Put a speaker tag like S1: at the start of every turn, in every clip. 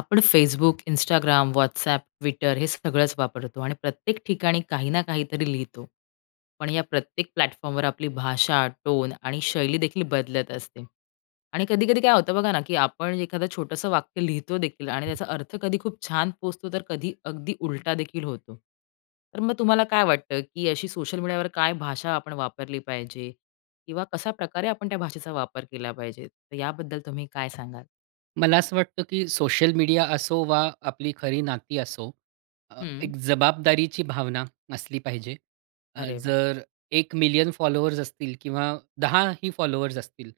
S1: आपण Facebook, Instagram, WhatsApp, Twitter हे सगळंच वापरतो आणि प्रत्येक ठिकाणी काही ना काहीतरी लिहितो. पण या प्रत्येक प्लॅटफॉर्मवर आपली भाषा, टोन आणि शैली देखील बदलत असते. आणि कधी-कधी काय होतं बघा ना, की आपण एखादं छोटंसं वाक्य लिहितो देखील आणि त्याचा अर्थ कधी खूप छान पोहोचतो, तर कधी अगदी उलटा देखील होतो. तर मग तुम्हाला काय वाटतं, की अशी सोशल मीडियावर काय भाषा आपण वापरली पाहिजे? किंवा कशा प्रकारे आपण त्या भाषेचा वापर केला पाहिजे? तर याबद्दल तुम्ही काय सांगाल?
S2: मला असं वाटतं, की सोशल मीडिया असो वा आपली खरी नाती असो,
S1: हं.
S2: एक जबाबदारीची भावना असली पाहिजे.
S1: अरे वाह!
S2: जर 1,000,000 फॉलोअर्स असतील किंवा 10 ही फॉलोअर्स असतील,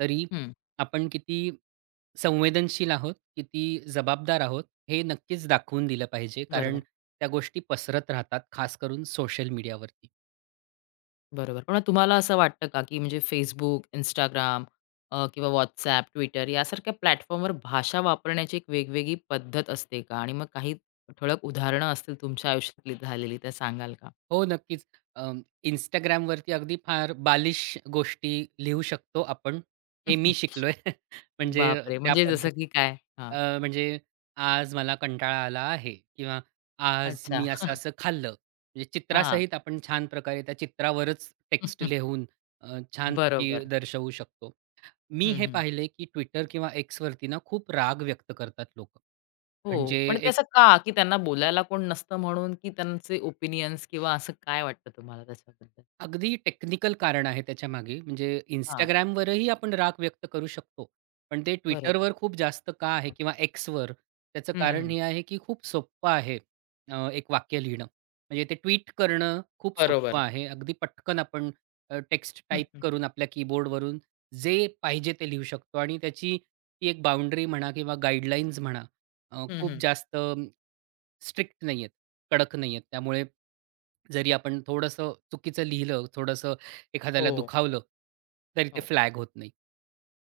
S2: तरी
S1: हं.
S2: आपण किती संवेदनशील आहोत, किती जबाबदार आहोत, हे नक्कीच दाखवून दिलं पाहिजे. कारण
S1: बरोबर,
S2: त्या गोष्टी पसरत राहतात, खास करून सोशल मीडियावरती.
S1: बरोबर. पण तुम्हाला असं वाटतं का, की म्हणजे Facebook, Instagram किंवा WhatsApp, Twitter यासारख्या प्लॅटफॉर्मवर भाषा वापरण्याची एक वेगवेगळी पद्धत असते का? आणि मग काही ठळक उदाहरणं असतील तुमच्या आयुष्यातली झालेली तर सांगाल का?
S2: हो, नक्कीच. अं, Instagramवरती अगदी फार बालिश गोष्टी लिहू शकतो आपण, हे मी शिकलोय. म्हणजे
S1: बापरे!
S2: त्या
S1: म्हणजे जसं
S2: पद्धती
S1: की काय? हां.
S2: म्हणजे आज मला कंटाळा आला आहे किंवा आज
S1: अच्छा.
S2: मी असं-असं खाल्लं. म्हणजे
S1: हां.
S2: चित्रासहित आपण छान प्रकारे त्या चित्रावरच टेक्स्ट लिहून अ, छानपैकी
S1: बरोबर.
S2: दर्शवू शकतो. मी
S1: हं,
S2: हे
S1: हं.
S2: पाहिले की Twitter किंवा Xवरती ना खूप राग व्यक्त करतात लोकं.
S1: हो.
S2: म्हणजे
S1: पण ते असं का? की त्यांना बोलायला कोण नसतं म्हणून, की त्यांचे ओपिनियन्स किंवा असं काय वाटतं तुम्हाला त्याच्याबद्दल?
S2: अगदी टेक्निकल कारण आहे त्याच्यामागे. म्हणजे
S1: हां.
S2: Instagramवरही आपण राग व्यक्त करू शकतो. पण ते
S1: बरोबर.
S2: Twitterवर खूप जास्त का आहे किंवा Xवर त्याचं
S1: हं,
S2: कारण
S1: हं.
S2: हे आहे, की खूप सोप्पं आहे एक वाक्य लिहिणं. म्हणजे ते ट्वीट करणं खूप सोपं
S1: बरोबर.
S2: आहे. अगदी पटकन आपण टेक्स्ट
S1: हं,
S2: टाइप
S1: हं.
S2: करून आपल्या कीबोर्डवरून जे पाहिजे ते लिहू शकतो आणि त्याची ती एक बाउंडरी म्हणा किंवा गाईडलाईन्स म्हणा
S1: हं,
S2: खूप
S1: हं.
S2: जास्त स्ट्रिक्ट नाहीयेत, कडक नाहीयेत. त्यामुळे जरी आपण थोडंसं चुकीचं लिहिलं, थोडंसं एखाद्याला
S1: हो,
S2: दुखावलं, तरी ते
S1: हो.
S2: फ्लॅग होत नाही.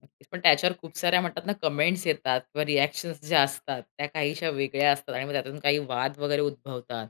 S1: नक्कीच. पण त्याच्यावर खूप साऱ्या म्हणतात ना कमेंट्स येतात किंवा रिएक्शन्स ज्या असतात, त्या काहीशा वेगळ्या असतात आणि मग त्यातून काही वाद वगैरे उद्भवतात.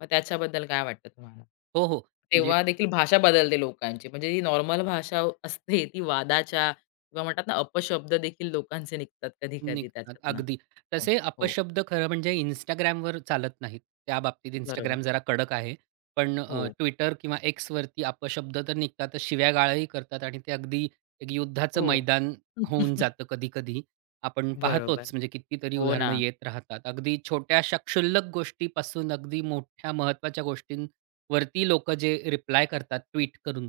S1: मग त्याच्याबद्दल काय वाटतं तुम्हाला?
S2: हो, हो. म्हणजे
S1: तेव्हा देखील भाषा बदलते लोकांची. म्हणजे ही नॉर्मल भाषा असते ती वादाच्या किंवा म्हणतात ना अपशब्द देखील लोकांचे निघतात कधी-कधी
S2: निघतात.
S1: त्याच्यातनं.
S2: अगदी.
S1: हो,
S2: तसे
S1: हो.
S2: अपशब्द खरं म्हणजे Instagramवर चालत नाहीत. त्या बाबतीत
S1: बरोबर.
S2: इंस्टाग्राम जरा कडक आहे. पण
S1: हो,
S2: Twitter किंवा Xवरती अपशब्द तर निघतातच, शिव्यागाळाही करतात आणि ते अगदी एक युद्धाचं
S1: हो.
S2: मैदान होऊन जातं कधी-कधी. आपण पाहतोच
S1: बरोबर.
S2: म्हणजे कितीतरी
S1: हो ना.
S2: उदाहरणं येत राहतात. अगदी छोट्याशा क्षुल्लक गोष्टीपासून अगदी मोठ्या महत्त्वाच्या गोष्टींवरती लोकं जे रिप्लाय करतात ट्वीट करून,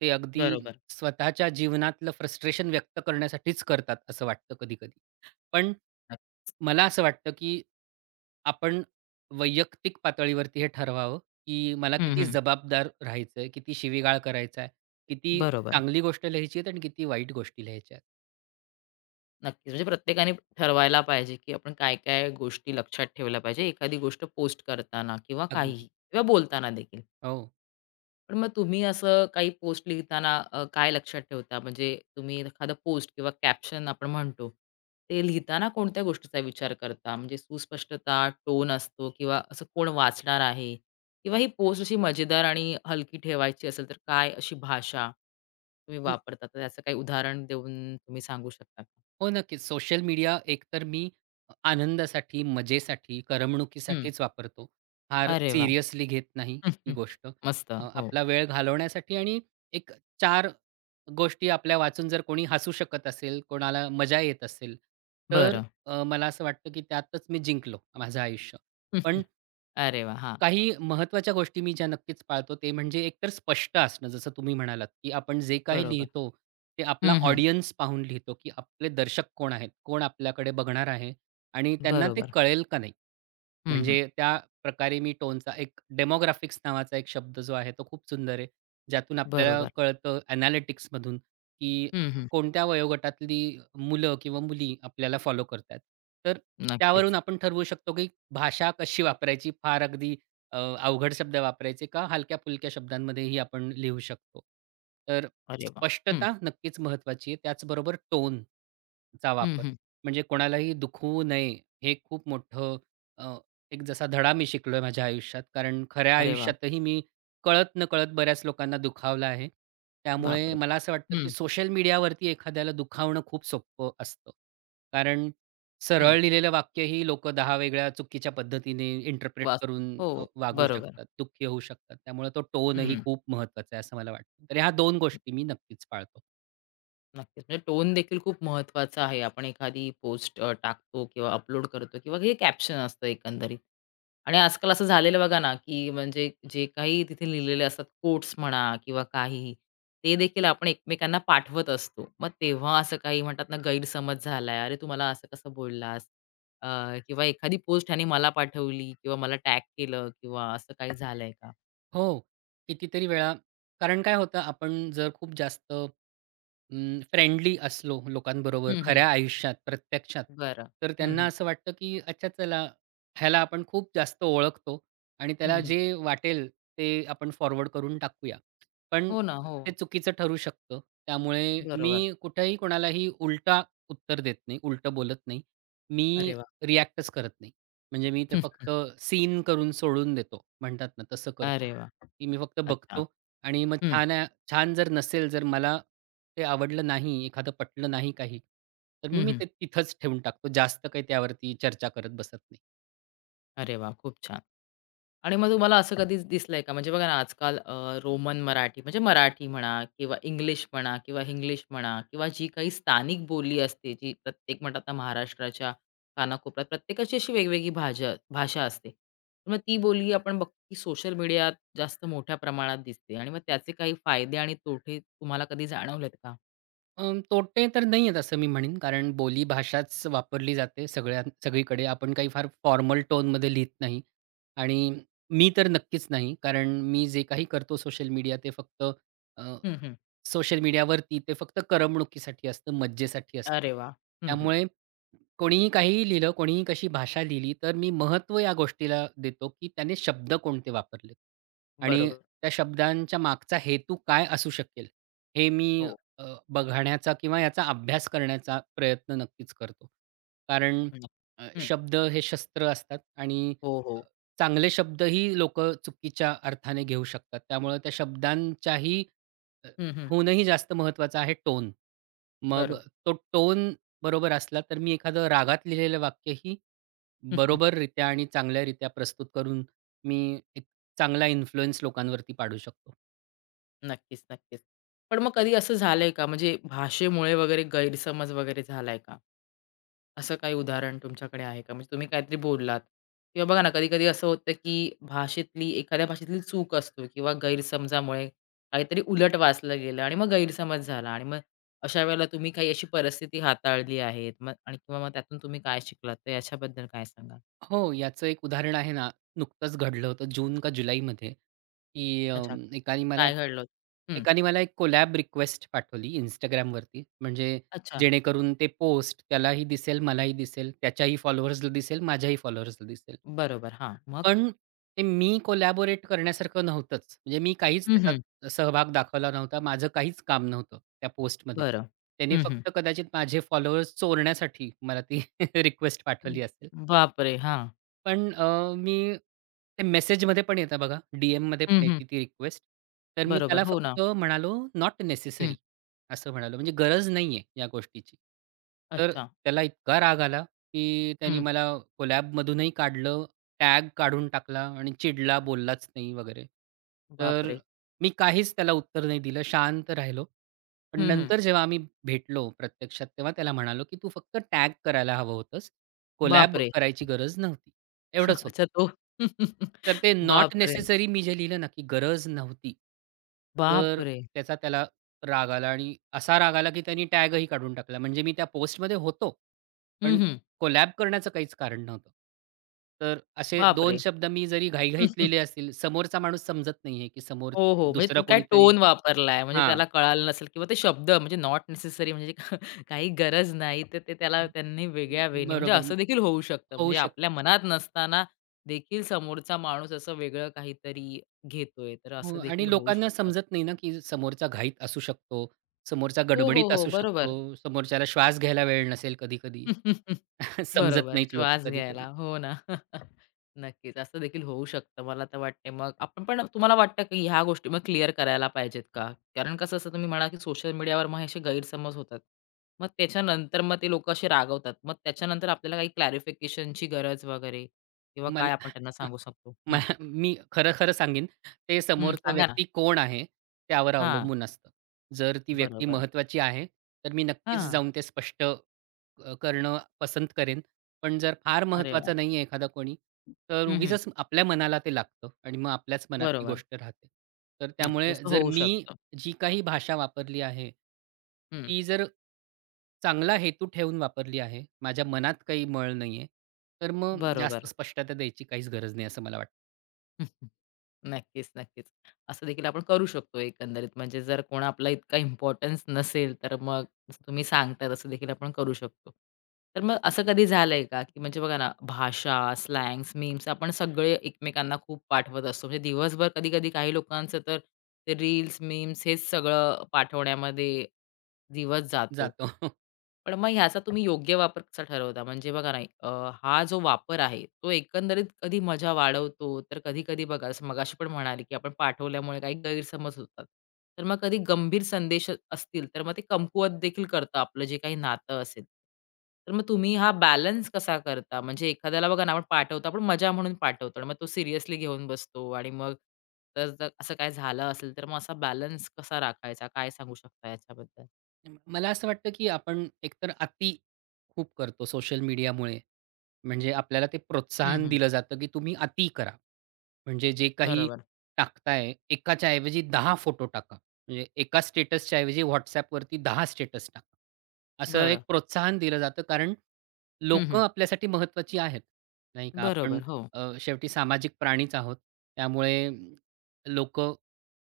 S2: ते अगदी
S1: बरोबर.
S2: स्वतःच्या जीवनातलं फ्रस्ट्रेशन व्यक्त करण्यासाठीच करतात असं वाटतं कधी-कधी. पण मला असं वाटतं, की आपण वैयक्तिक पातळीवरती हे ठरवावं, की मला
S1: हं,
S2: किती
S1: हं.
S2: जबाबदार राहायचंय, किती शिवीगाळ करायचा आहे, किती
S1: बरोबर.
S2: चांगली गोष्ट लिहायची आहे आणि किती वाईट गोष्टी लिहायच्या आहेत.
S1: नक्कीच. म्हणजे प्रत्येकाने ठरवायला पाहिजे, की आपण काय-काय गोष्टी लक्षात ठेवल्या पाहिजे एखादी गोष्ट पोस्ट करताना किंवा काहीही
S2: अगदी.
S1: किंवा बोलताना देखील.
S2: हो.
S1: पण मग तुम्ही असं काही पोस्ट लिहिताना काय लक्षात ठेवता? म्हणजे तुम्ही एखादं पोस्ट किंवा कॅप्शन आपण म्हणतो, ते लिहिताना कोणत्या गोष्टीचा विचार करता? म्हणजे सुस्पष्टता, टोन असतो किंवा असं कोण वाचणार आहे? किंवा ही पोस्ट अशी मजेदार आणि हलकी ठेवायची असेल, तर काय अशी भाषा तुम्ही वापरता? तर त्याचं काही उदाहरण देऊन तुम्ही सांगू शकता का?
S2: हो, नक्कीच. सोशल मीडिया एकतर मी आनंदासाठी, मजेसाठी,
S1: हं.
S2: करमणुकीसाठीच वापरतो. फार
S1: अरे वाह!
S2: सिरियसली घेत नाही
S1: हं,
S2: ही
S1: हं.
S2: गोष्ट.
S1: मस्त. हो.
S2: आपला वेळ घालवण्यासाठी आणि एक 4 गोष्टी आपल्या वाचून जर कोणी हसू शकत असेल, कोणाला मजा येत असेल, तर
S1: बरं.
S2: मला असं वाटतं की त्यातच मी जिंकलो माझं आयुष्य.
S1: हं,
S2: पण
S1: हं. अरे वाह! हां.
S2: काही महत्त्वाच्या गोष्टी मी ज्या नक्कीच पाळतो ते म्हणजे एकतर स्पष्ट असणं जसं तुम्ही म्हणालात, की आपण जे काही
S1: बरोबर.
S2: लिहितो ते आपला
S1: हं, हं.
S2: ऑडियन्स पाहून लिहितो, की आपले दर्शक कोण आहेत? कोण आपल्याकडे बघणार आहे? आणि त्यांना ते
S1: बरोबर.
S2: कळेल का नाही?
S1: हं, हं.
S2: म्हणजे त्या प्रकारे मी टोनचा एक डेमोग्राफिक्स नावाचा एक शब्द जो आहे तो खूप सुंदर आहे. ज्यातून आपल्याला
S1: बरोबर.
S2: कळतं एनालिटिक्समधून, की
S1: हं, हं.
S2: कोणत्या वयोगटातली मुलं किंवा मुली आपल्याला फॉलो करतायत. तर
S1: नक्कीच.
S2: त्यावरून आपण ठरवू शकतो, की भाषा कशी वापरायची फार अगदी अ, अवघड शब्द वापरायचे का हलक्या-फुलक्या शब्दांमध्येही आपण लिहू शकतो. तर
S1: अरे वाह! हं.
S2: स्पष्टता नक्कीच महत्त्वाची आहे. त्याचबरोबर टोनचा
S1: हं,
S2: वापर.
S1: हं.
S2: म्हणजे कोणालाही दुखवू नये हे खूप मोठं अ, एक जसा धडा मी शिकलोय माझ्या आयुष्यात. कारण खऱ्या
S1: अरे वाह!
S2: आयुष्यातही मी कळत-नकळत बऱ्याच लोकांना दुखावलं आहे. त्यामुळे
S1: बापरे!
S2: मला असं वाटतं, की
S1: हं,
S2: सोशल मीडियावरती एखाद्याला दुखावणं खूप सोपं असतं. कारण
S1: हं.
S2: सरळ लिहिलेलं वाक्यही लोकं 10 वेगळ्या चुकीच्या पद्धतीने इंटरप्रेट
S1: वाह!
S2: करून
S1: हो,
S2: वागू
S1: बरोबर.
S2: शकतात, दुःखी होऊ शकतात. त्यामुळे तो
S1: हं,
S2: टोनही
S1: हं.
S2: खूप महत्त्वाचा आहे असं मला वाटतं. तर ह्या 2 गोष्टी मी नक्कीच पाळतो.
S1: नक्कीच. म्हणजे टोन देखील खूप महत्त्वाचा आहे. आपण एखादी पोस्ट टाकतो किंवा अपलोड करतो किंवा हे कॅप्शन असतं एकंदरीत. आणि आजकाल असं झालेलं बघा ना, की म्हणजे जे काही तिथे लिहिलेले असतात कोट्स म्हणा किंवा काहीही, ते देखील आपण एकमेकांना पाठवत असतो. मग तेव्हा असं काही म्हणतात ना, गैरसमज झालाय, "अरे, तू मला असं कसं बोललास?" अ, किंवा एखादी पोस्ट ह्याने मला पाठवली किंवा मला टॅग केलं किंवा असं काही झालंय का?
S2: हो. कितीतरी वेळा. कारण काय होतं, आपण जर खूप जास्त फ्रेंडली असलो लोकांबरोबर
S1: हं, हं.
S2: खऱ्या आयुष्यात, प्रत्यक्षात,
S1: बरं.
S2: तर
S1: हं,
S2: त्यांना
S1: हं.
S2: असं वाटतं, की अच्छा चला, ह्याला आपण खूप जास्त ओळखतो आणि
S1: हं,
S2: त्याला
S1: हं.
S2: जे वाटेल ते आपण फॉरवर्ड करून टाकूया. पण
S1: हो ना, हो.
S2: ते चुकीचं ठरू शकतं. त्यामुळे
S1: बरोबर.
S2: मी कुठेही कोणालाही उलटा उत्तर देत नाही, उलटं बोलत नाही. मी
S1: अरे वाह!
S2: रिएक्टच करत नाही. म्हणजे मी ते फक्त सीन करून सोडून देतो म्हणतात ना, तसं करतो.
S1: अरे वाह!
S2: की मी फक्त
S1: अच्छा.
S2: बघतो आणि मग
S1: हं.
S2: छान आहे छान जर नसेल, जर मला ते आवडलं नाही, एखादं पटलं नाही काही, तर मी
S1: हं,
S2: मी
S1: हं.
S2: ते तिथंच ठेवून टाकतो. जास्त काही त्यावरती चर्चा करत बसत नाही.
S1: अरे वाह! खूप छान. आणि मग तुम्हाला असं कधीच दिसलंय का? म्हणजे बघा ना, आजकाल रोमन मराठी म्हणजे मराठी म्हणा किंवा इंग्लिश म्हणा किंवा हिंग्लिश म्हणा किंवा जी काही स्थानिक बोली असते, जी प्रत्येक म्हणतात ना, महाराष्ट्राच्या कानाकोपऱ्यात प्रत्येकाची अशी वेगवेगळी भाषा असते. तर मग ती बोली आपण बघतो, की सोशल मीडियात जास्त मोठ्या प्रमाणात दिसते आणि मग त्याचे काही फायदे आणि तोटे तुम्हाला कधी जाणवलेत का?
S2: अ, तोटे तर नाही आहेत असं मी म्हणेन, कारण बोली भाषाच वापरली जाते सगळ्या सगळीकडे. आपण काही फार फॉर्मल टोनमध्ये लिहीत नाही आणि मी तर नक्कीच नाही, कारण मी जे काही करतो सोशल मीडिया ते फक्त अ,
S1: हं, हं.
S2: सोशल मीडियावरती ते फक्त करमणुकीसाठी असतं, मज्जेसाठी असतं.
S1: अरे वा. हं, हं.
S2: त्यामुळे कोणीही काहीही लिहिलं, कोणीही कशी भाषा लिहिली, तर मी महत्त्व या गोष्टीला देतो, की त्याने शब्द कोणते वापरलेत आणि
S1: बरोबर.
S2: त्या शब्दांच्या मागचा हेतू काय असू शकेल, हे मी
S1: हो.
S2: अ, बघण्याचा किंवा याचा अभ्यास करण्याचा प्रयत्न नक्कीच करतो. कारण
S1: हं. हं.
S2: शब्द हे शस्त्र असतात आणि
S1: हो,
S2: अ,
S1: हो.
S2: चांगले शब्दही लोकं चुकीच्या अर्थाने घेऊ शकतात. त्यामुळे त्या शब्दांच्याही अ,
S1: हं, हं.
S2: हूनही जास्त महत्त्वाचा आहे टोन. मग
S1: बरोबर.
S2: तो टोन बरोबर असला, तर मी एखादं रागात लिहिलेलं वाक्यही बरोबररित्या आणि चांगल्यारीत्या प्रस्तुत करून मी एक चांगला इन्फ्लुअन्स लोकांवरती पाडू शकतो.
S1: नक्कीच, नक्कीच. पण मग कधी असं झालंय का म्हणजे भाषेमुळे वगैरे गैरसमज वगैरे झालाय का? असं काही उदाहरण तुमच्याकडे आहे का? म्हणजे तुम्ही काहीतरी बोललात किंवा बघा ना कधी-कधी असं होतं, की भाषेतली एखाद्या भाषेतली चूक असतो किंवा गैरसमजामुळे काहीतरी उलट वाचलं गेलं आणि मग गैरसमज झाला आणि मग अशा वेळेला तुम्ही काही अशी परिस्थिती हाताळली आहे मग आणि किंवा मग त्यातून तुम्ही काय शिकलात? तर याच्याबद्दल काय सांगाल?
S2: हो, याचं एक उदाहरण आहे ना, नुकतंच घडलं होतं जून का जुलैमध्ये, की
S1: अच्छा.
S2: एकाने मला
S1: काय घडलं. हं.
S2: एकाने मला एक कोलॅब रिक्वेस्ट पाठवली Instagramवरती. म्हणजे
S1: अच्छा.
S2: जेणेकरून ते पोस्ट त्यालाही दिसेल, मलाही दिसेल, त्याच्याही फॉलोअर्सला दिसेल, माझ्याही फॉलोअर्सला दिसेल.
S1: बरोबर. हां. मग?
S2: पण ते मी कोलॅबोरेट करण्यासारखं नव्हतंच. म्हणजे मी काहीच
S1: हं, हं.
S2: त्याच्यात सहभाग दाखवला नव्हता. माझं काहीच काम नव्हतं त्या पोस्टमध्ये.
S1: बरं.
S2: त्याने
S1: हं, हं.
S2: फक्त कदाचित माझे फॉलोअर्स चोरण्यासाठी मला ती रिक्वेस्ट पाठवली असेल.
S1: बापरे! हां.
S2: पण मी ते मेसेजमध्ये पण येतं बघा, डी-एममध्ये
S1: हं,
S2: पण
S1: हं.
S2: येते ती रिक्वेस्ट. तर मी
S1: बरोबर.
S2: त्याला
S1: हो ना.
S2: फक्त म्हणालो, "नॉट
S1: हं.
S2: नेसेसरी" असं म्हणालो. म्हणजे गरज नाहीये या गोष्टीची. तर
S1: अच्छा.
S2: त्याला इतका राग आला, की त्यानी
S1: हं.
S2: मला कोलॅबमधूनही काढलं, टॅग काढून टाकला आणि चिडला, बोललाच नाही वगैरे. तर
S1: बापरे!
S2: मी काहीच त्याला उत्तर नाही दिलं, शांत राहिलो. पण
S1: हं, हं.
S2: नंतर जेव्हा आम्ही भेटलो प्रत्यक्षात, तेव्हा त्याला म्हणालो, की "तू फक्त टॅग करायला हवं होतंस. कोलॅब
S1: बापरे!
S2: करायची गरज नव्हती. एवढंच होतं.
S1: अच्छा तो
S2: तर ते नॉट
S1: बापरे!
S2: नेसेसरी मी जे लिहिलं ना, की गरज नव्हती. तर
S1: बापरे!
S2: त्याचा त्याला राग आला आणि असा राग आला, की त्यांनी टॅगही काढून टाकला. म्हणजे मी त्या पोस्टमध्ये होतो,
S1: हं,
S2: पण
S1: हं.
S2: कोलॅब करण्याचं काहीच कारण नव्हतं. तर असे
S1: बापरे!
S2: दोन शब्द मी जरी घाईघाईत लिहिले असतील, समोरचा माणूस समजत नाहीये, की समोर
S1: हो, हो. म्हणजे
S2: दुसरं
S1: तू काय
S2: कोणीतरी
S1: टोन वापरलाय म्हणजे
S2: हां,
S1: त्याला कळालं नसेल किंवा ते शब्द म्हणजे नॉट नेसेसरी म्हणजे काही गरज नाही, तर ते त्याला त्यांनी वेगळ्या वेने म्हणजे
S2: बरोबर
S1: असं देखील होऊ शकतं.
S2: होऊ
S1: म्हणजे
S2: शकतं.
S1: आपल्या मनात नसताना देखील समोरचा माणूस असं वेगळं काहीतरी घेतोय, तर
S2: हो
S1: असं देखील
S2: आणि
S1: होऊ
S2: लोकांना
S1: शकतं.
S2: समजत नाही ना, की समोरचा घाईत असू शकतो, समोरचा
S1: हो, हो,
S2: गडबडीत
S1: हो.
S2: असू
S1: बरोबर.
S2: शकतो, समोरच्याला श्वास घ्यायला वेळ नसेल कधी-कधी. समजत
S1: बरोबर.
S2: नाहीत लोकं
S1: श्वास घ्यायला.
S2: कधी-कधी.
S1: हो ना. नक्कीच. असं देखील होऊ शकतं. मला तर वाटते मग आपण पण तुम्हाला वाटतं की ह्या गोष्टी मग क्लिअर करायला पाहिजेत का? कारण कसं असतं तुम्ही म्हणाला की सोशल मीडियावर मग हे असे गैरसमज होतात. मग त्याच्यानंतर मग ते लोकं असे रागवतात. मग त्याच्यानंतर आपल्याला काही क्लॅरिफिकेशनची गरज वगैरे किंवा काय आपण त्यांना
S2: मला
S1: सांगू शकतो?
S2: म
S1: हं,
S2: मी खरं-खरं सांगेन, ते
S1: हं.
S2: समोरचा
S1: सांगा ना.
S2: व्यक्ती कोण आहे, त्यावर
S1: हां.
S2: अवलंबून असतं. जर ती व्यक्ती
S1: बरोबर.
S2: महत्वाची आहे, तर मी नक्कीच
S1: हां.
S2: जाऊन ते स्पष्ट करणं पसंत करेन. पण जर फार
S1: अरे वाह!
S2: महत्त्वाचं नाहीये एखादा कोणी, तर
S1: हं, हं.
S2: उगीचच आपल्या मनाला ते लागतं आणि मग आपल्याच मनात ती
S1: बरोबर.
S2: गोष्ट राहते. तर
S1: नक्कीच
S2: त्यामुळे
S1: असं
S2: जर
S1: होऊ
S2: मी
S1: शकतं.
S2: जी काही भाषा वापरली आहे,
S1: हं.
S2: ती जर चांगला हेतू ठेवून वापरली आहे, माझ्या मनात काही मळ नाहीये, तर मग जास्त
S1: बरोबर.
S2: स्पष्टता द्यायची काहीच गरज नाही असं मला वाटतं.
S1: नक्कीच, नक्कीच. असं देखील आपण करू शकतो एकंदरीत. म्हणजे जर कोण आपला इतका इम्पोर्टन्स नसेल, तर मग जसं तुम्ही सांगता तसं देखील आपण करू शकतो. तर मग असं कधी झालंय का, की म्हणजे बघा ना, भाषा, स्लँग्स, मीम्स आपण सगळे एकमेकांना खूप पाठवत असतो. म्हणजे दिवसभर कधी-कधी काही लोकांचं तर ते रील्स, मीम्स हेच सगळं पाठवण्यामध्ये दिवस जातो.
S2: जातो.
S1: पण मग ह्याचा तुम्ही योग्य वापर कसा ठरवता? म्हणजे बघा ना, हा जो वापर आहे, तो एकंदरीत कधी मजा वाढवतो, तर कधी-कधी बघा, जसं मगाशी पण म्हणाले, की आपण पाठवल्यामुळे काही गैरसमज होतात. तर मग कधी गंभीर संदेश असतील, तर मग ते कमकुवत देखील करतं आपलं जे काही नातं असेल. तर मग तुम्ही हा बॅलन्स कसा करता? म्हणजे एखाद्याला बघा ना, आपण पाठवतो, आपण मजा म्हणून पाठवतो आणि मग तो सिरियसली घेऊन बसतो आणि मग तर जर असं काही झालं असेल, तर मग असा बॅलन्स कसा राखायचा? काय सांगू शकता याच्याबद्दल?
S2: मला असं वाटतं, की आपण एकतर अति खूप करतो सोशल मीडियामुळे. म्हणजे आपल्याला ते
S1: हं,
S2: प्रोत्साहन
S1: हं.
S2: दिलं जातं, की तुम्ही अति करा. म्हणजे जे काही
S1: बरोबर.
S2: टाकताय, एकाच्या ऐवजी 10 फोटो टाका. म्हणजे एका स्टेटसच्या ऐवजी WhatsAppवरती 10 स्टेटस टाका. असं
S1: बरं.
S2: एक प्रोत्साहन दिलं जातं, कारण
S1: हं, हं.
S2: लोकं आपल्यासाठी महत्त्वाची आहेत, नाही का? आपण
S1: बरोबर. हो.
S2: शेवटी सामाजिक प्राणीच आहोत. त्यामुळे लोकं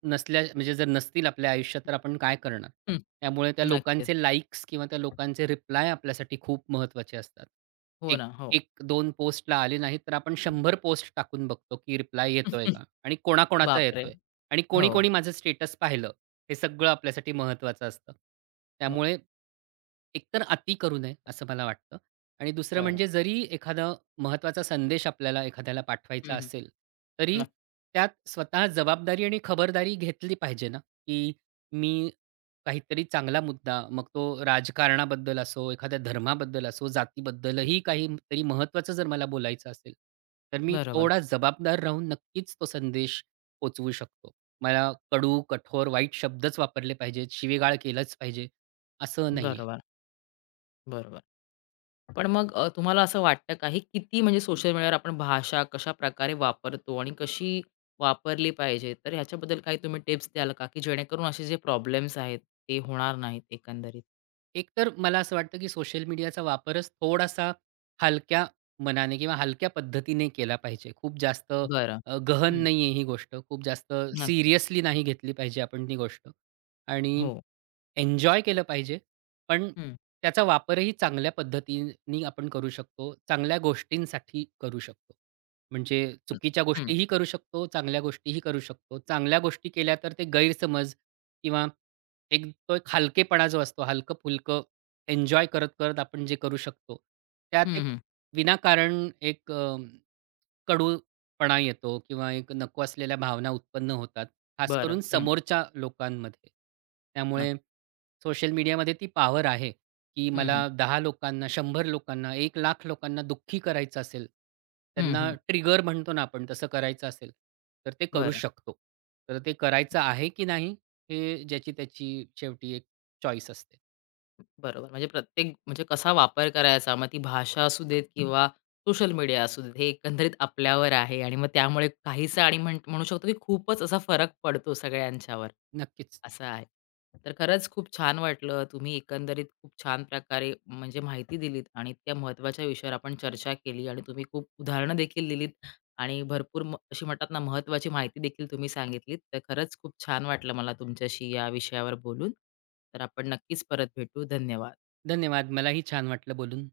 S2: नसल्या म्हणजे जर नसतील आपल्या आयुष्यात तर आपण काय करणार?
S1: हं.
S2: त्यामुळे त्या
S1: नक्कीच.
S2: लोकांचे लाइक्स किंवा त्या लोकांचे रिप्लाय आपल्यासाठी खूप महत्त्वाचे असतात.
S1: हो
S2: एक
S1: ना. हो.
S2: 1-2 पोस्टला आले नाहीत तर आपण 100 पोस्ट टाकून बघतो, की रिप्लाय येतोय का? आणि कोणाकोणाचा
S1: बापरे!
S2: येतोय? आणि
S1: हो.
S2: कोणी-कोणी माझं स्टेटस पाहिलं? हे सगळं आपल्यासाठी महत्त्वाचं असतं.
S1: हो.
S2: त्यामुळे एकतर अति करू नये असं मला वाटतं. आणि दुसरं
S1: बरं.
S2: म्हणजे जरी एखादा महत्त्वाचा संदेश आपल्याला एखाद्याला
S1: हं,
S2: पाठवायचा
S1: हं.
S2: असेल, तरी
S1: नक्की.
S2: त्यात स्वतः जबाबदारी आणि खबरदारी घेतली पाहिजे ना, की मी काहीतरी चांगला मुद्दा, मग तो राजकारणाबद्दल असो, एखाद्या धर्माबद्दल असो, जातीबद्दलही काहीतरी महत्त्वाचं जर मला बोलायचं असेल, तर मी
S1: बरोबर.
S2: थोडा जबाबदार राहून नक्कीच तो संदेश पोहोचवू शकतो. मला कडू, कठोर, वाईट शब्दच वापरले पाहिजेत, शिवीगाळ केलंच पाहिजे, असं नाही
S1: बरोबर. बरोबर. पण मग तुम्हाला असं वाटतं का, हे किती म्हणजे सोशल मीडियावर आपण भाषा कशाप्रकारे वापरतो आणि कशी वापरली पाहिजे? तर ह्याच्याबद्दल काही तुम्ही टिप्स द्याल का, की जेणेकरून असे जे प्रॉब्लेम्स आहेत, ते होणार नाहीत एकंदरीत?
S2: एकतर मला असं वाटतं, की सोशल मीडियाचा वापरच थोडासा हलक्या मनाने किंवा हलक्या पद्धतीने केला पाहिजे. खूप जास्त
S1: बरं.
S2: गहन
S1: हं.
S2: नाही आहे ही गोष्ट. खूप जास्त
S1: नक्कीच.
S2: सीरियसली नाही घेतली पाहिजे आपण ती गोष्ट. आणि
S1: हो.
S2: एन्जॉय केलं पाहिजे, पण
S1: हं.
S2: त्याचा वापरही चांगल्या पद्धतीने आपण करू शकतो. चांगल्या गोष्टींसाठी करू शकतो. म्हणजे
S1: हं.
S2: चुकीच्या
S1: हं.
S2: गोष्टीही करू शकतो, चांगल्या गोष्टीही करू शकतो. चांगल्या गोष्टी केल्या तर ते गैरसमज किंवा एक तो एक हलकेपणा जो असतो, हलकं-फुलकं एन्जॉय करत-करत आपण जे करू शकतो, त्यात एक
S1: हं,
S2: विनाकारण एक कडूपणा येतो किंवा एक नको असलेल्या भावना उत्पन्न होतात, खास
S1: बरं.
S2: करून
S1: हं.
S2: समोरच्या लोकांमध्ये. त्यामुळे
S1: नक्की.
S2: सोशल मीडियामध्ये ती पावर आहे, की
S1: हं, हं.
S2: मला 10 लोकांना, 100 लोकांना, 1,00,000 लोकांना दुःखी करायचं असेल,
S1: हं,
S2: त्यांना
S1: हं.
S2: ट्रिगर म्हणतो ना आपण, तसं करायचं असेल, तर ते करू
S1: बरं.
S2: शकतो. तर ते करायचं आहे की नाही, हे ज्याची त्याची शेवटी एक चॉईस असते.
S1: बरोबर. म्हणजे प्रत्येक म्हणजे कसा वापर करायचा, मग ती भाषा असू देत किंवा सोशल मीडिया असू देत, हे एकंदरीत आपल्यावर आहे आणि मग त्यामुळे काहीसा आणि म्हण म्हणू शकतो, की खूपच असा फरक पडतो सगळ्यांच्यावर,
S2: नक्कीच.
S1: असं आहे. तर खरंच खूप छान वाटलं. तुम्ही एकंदरीत खूप छान प्रकारे म्हणजे माहिती दिलीत आणि इतक्या महत्त्वाच्या विषयावर आपण चर्चा केली आणि तुम्ही खूप उदाहरणं देखील दिलीत. आणि भरपूर अशी म्हणतात ना, महत्त्वाची माहिती देखील तुम्ही सांगितलीत. तर खरंच खूप छान वाटलं मला तुमच्याशी या विषयावर बोलून. तर आपण नक्कीच परत भेटू. धन्यवाद.
S2: धन्यवाद. मलाही छान वाटलं बोलून.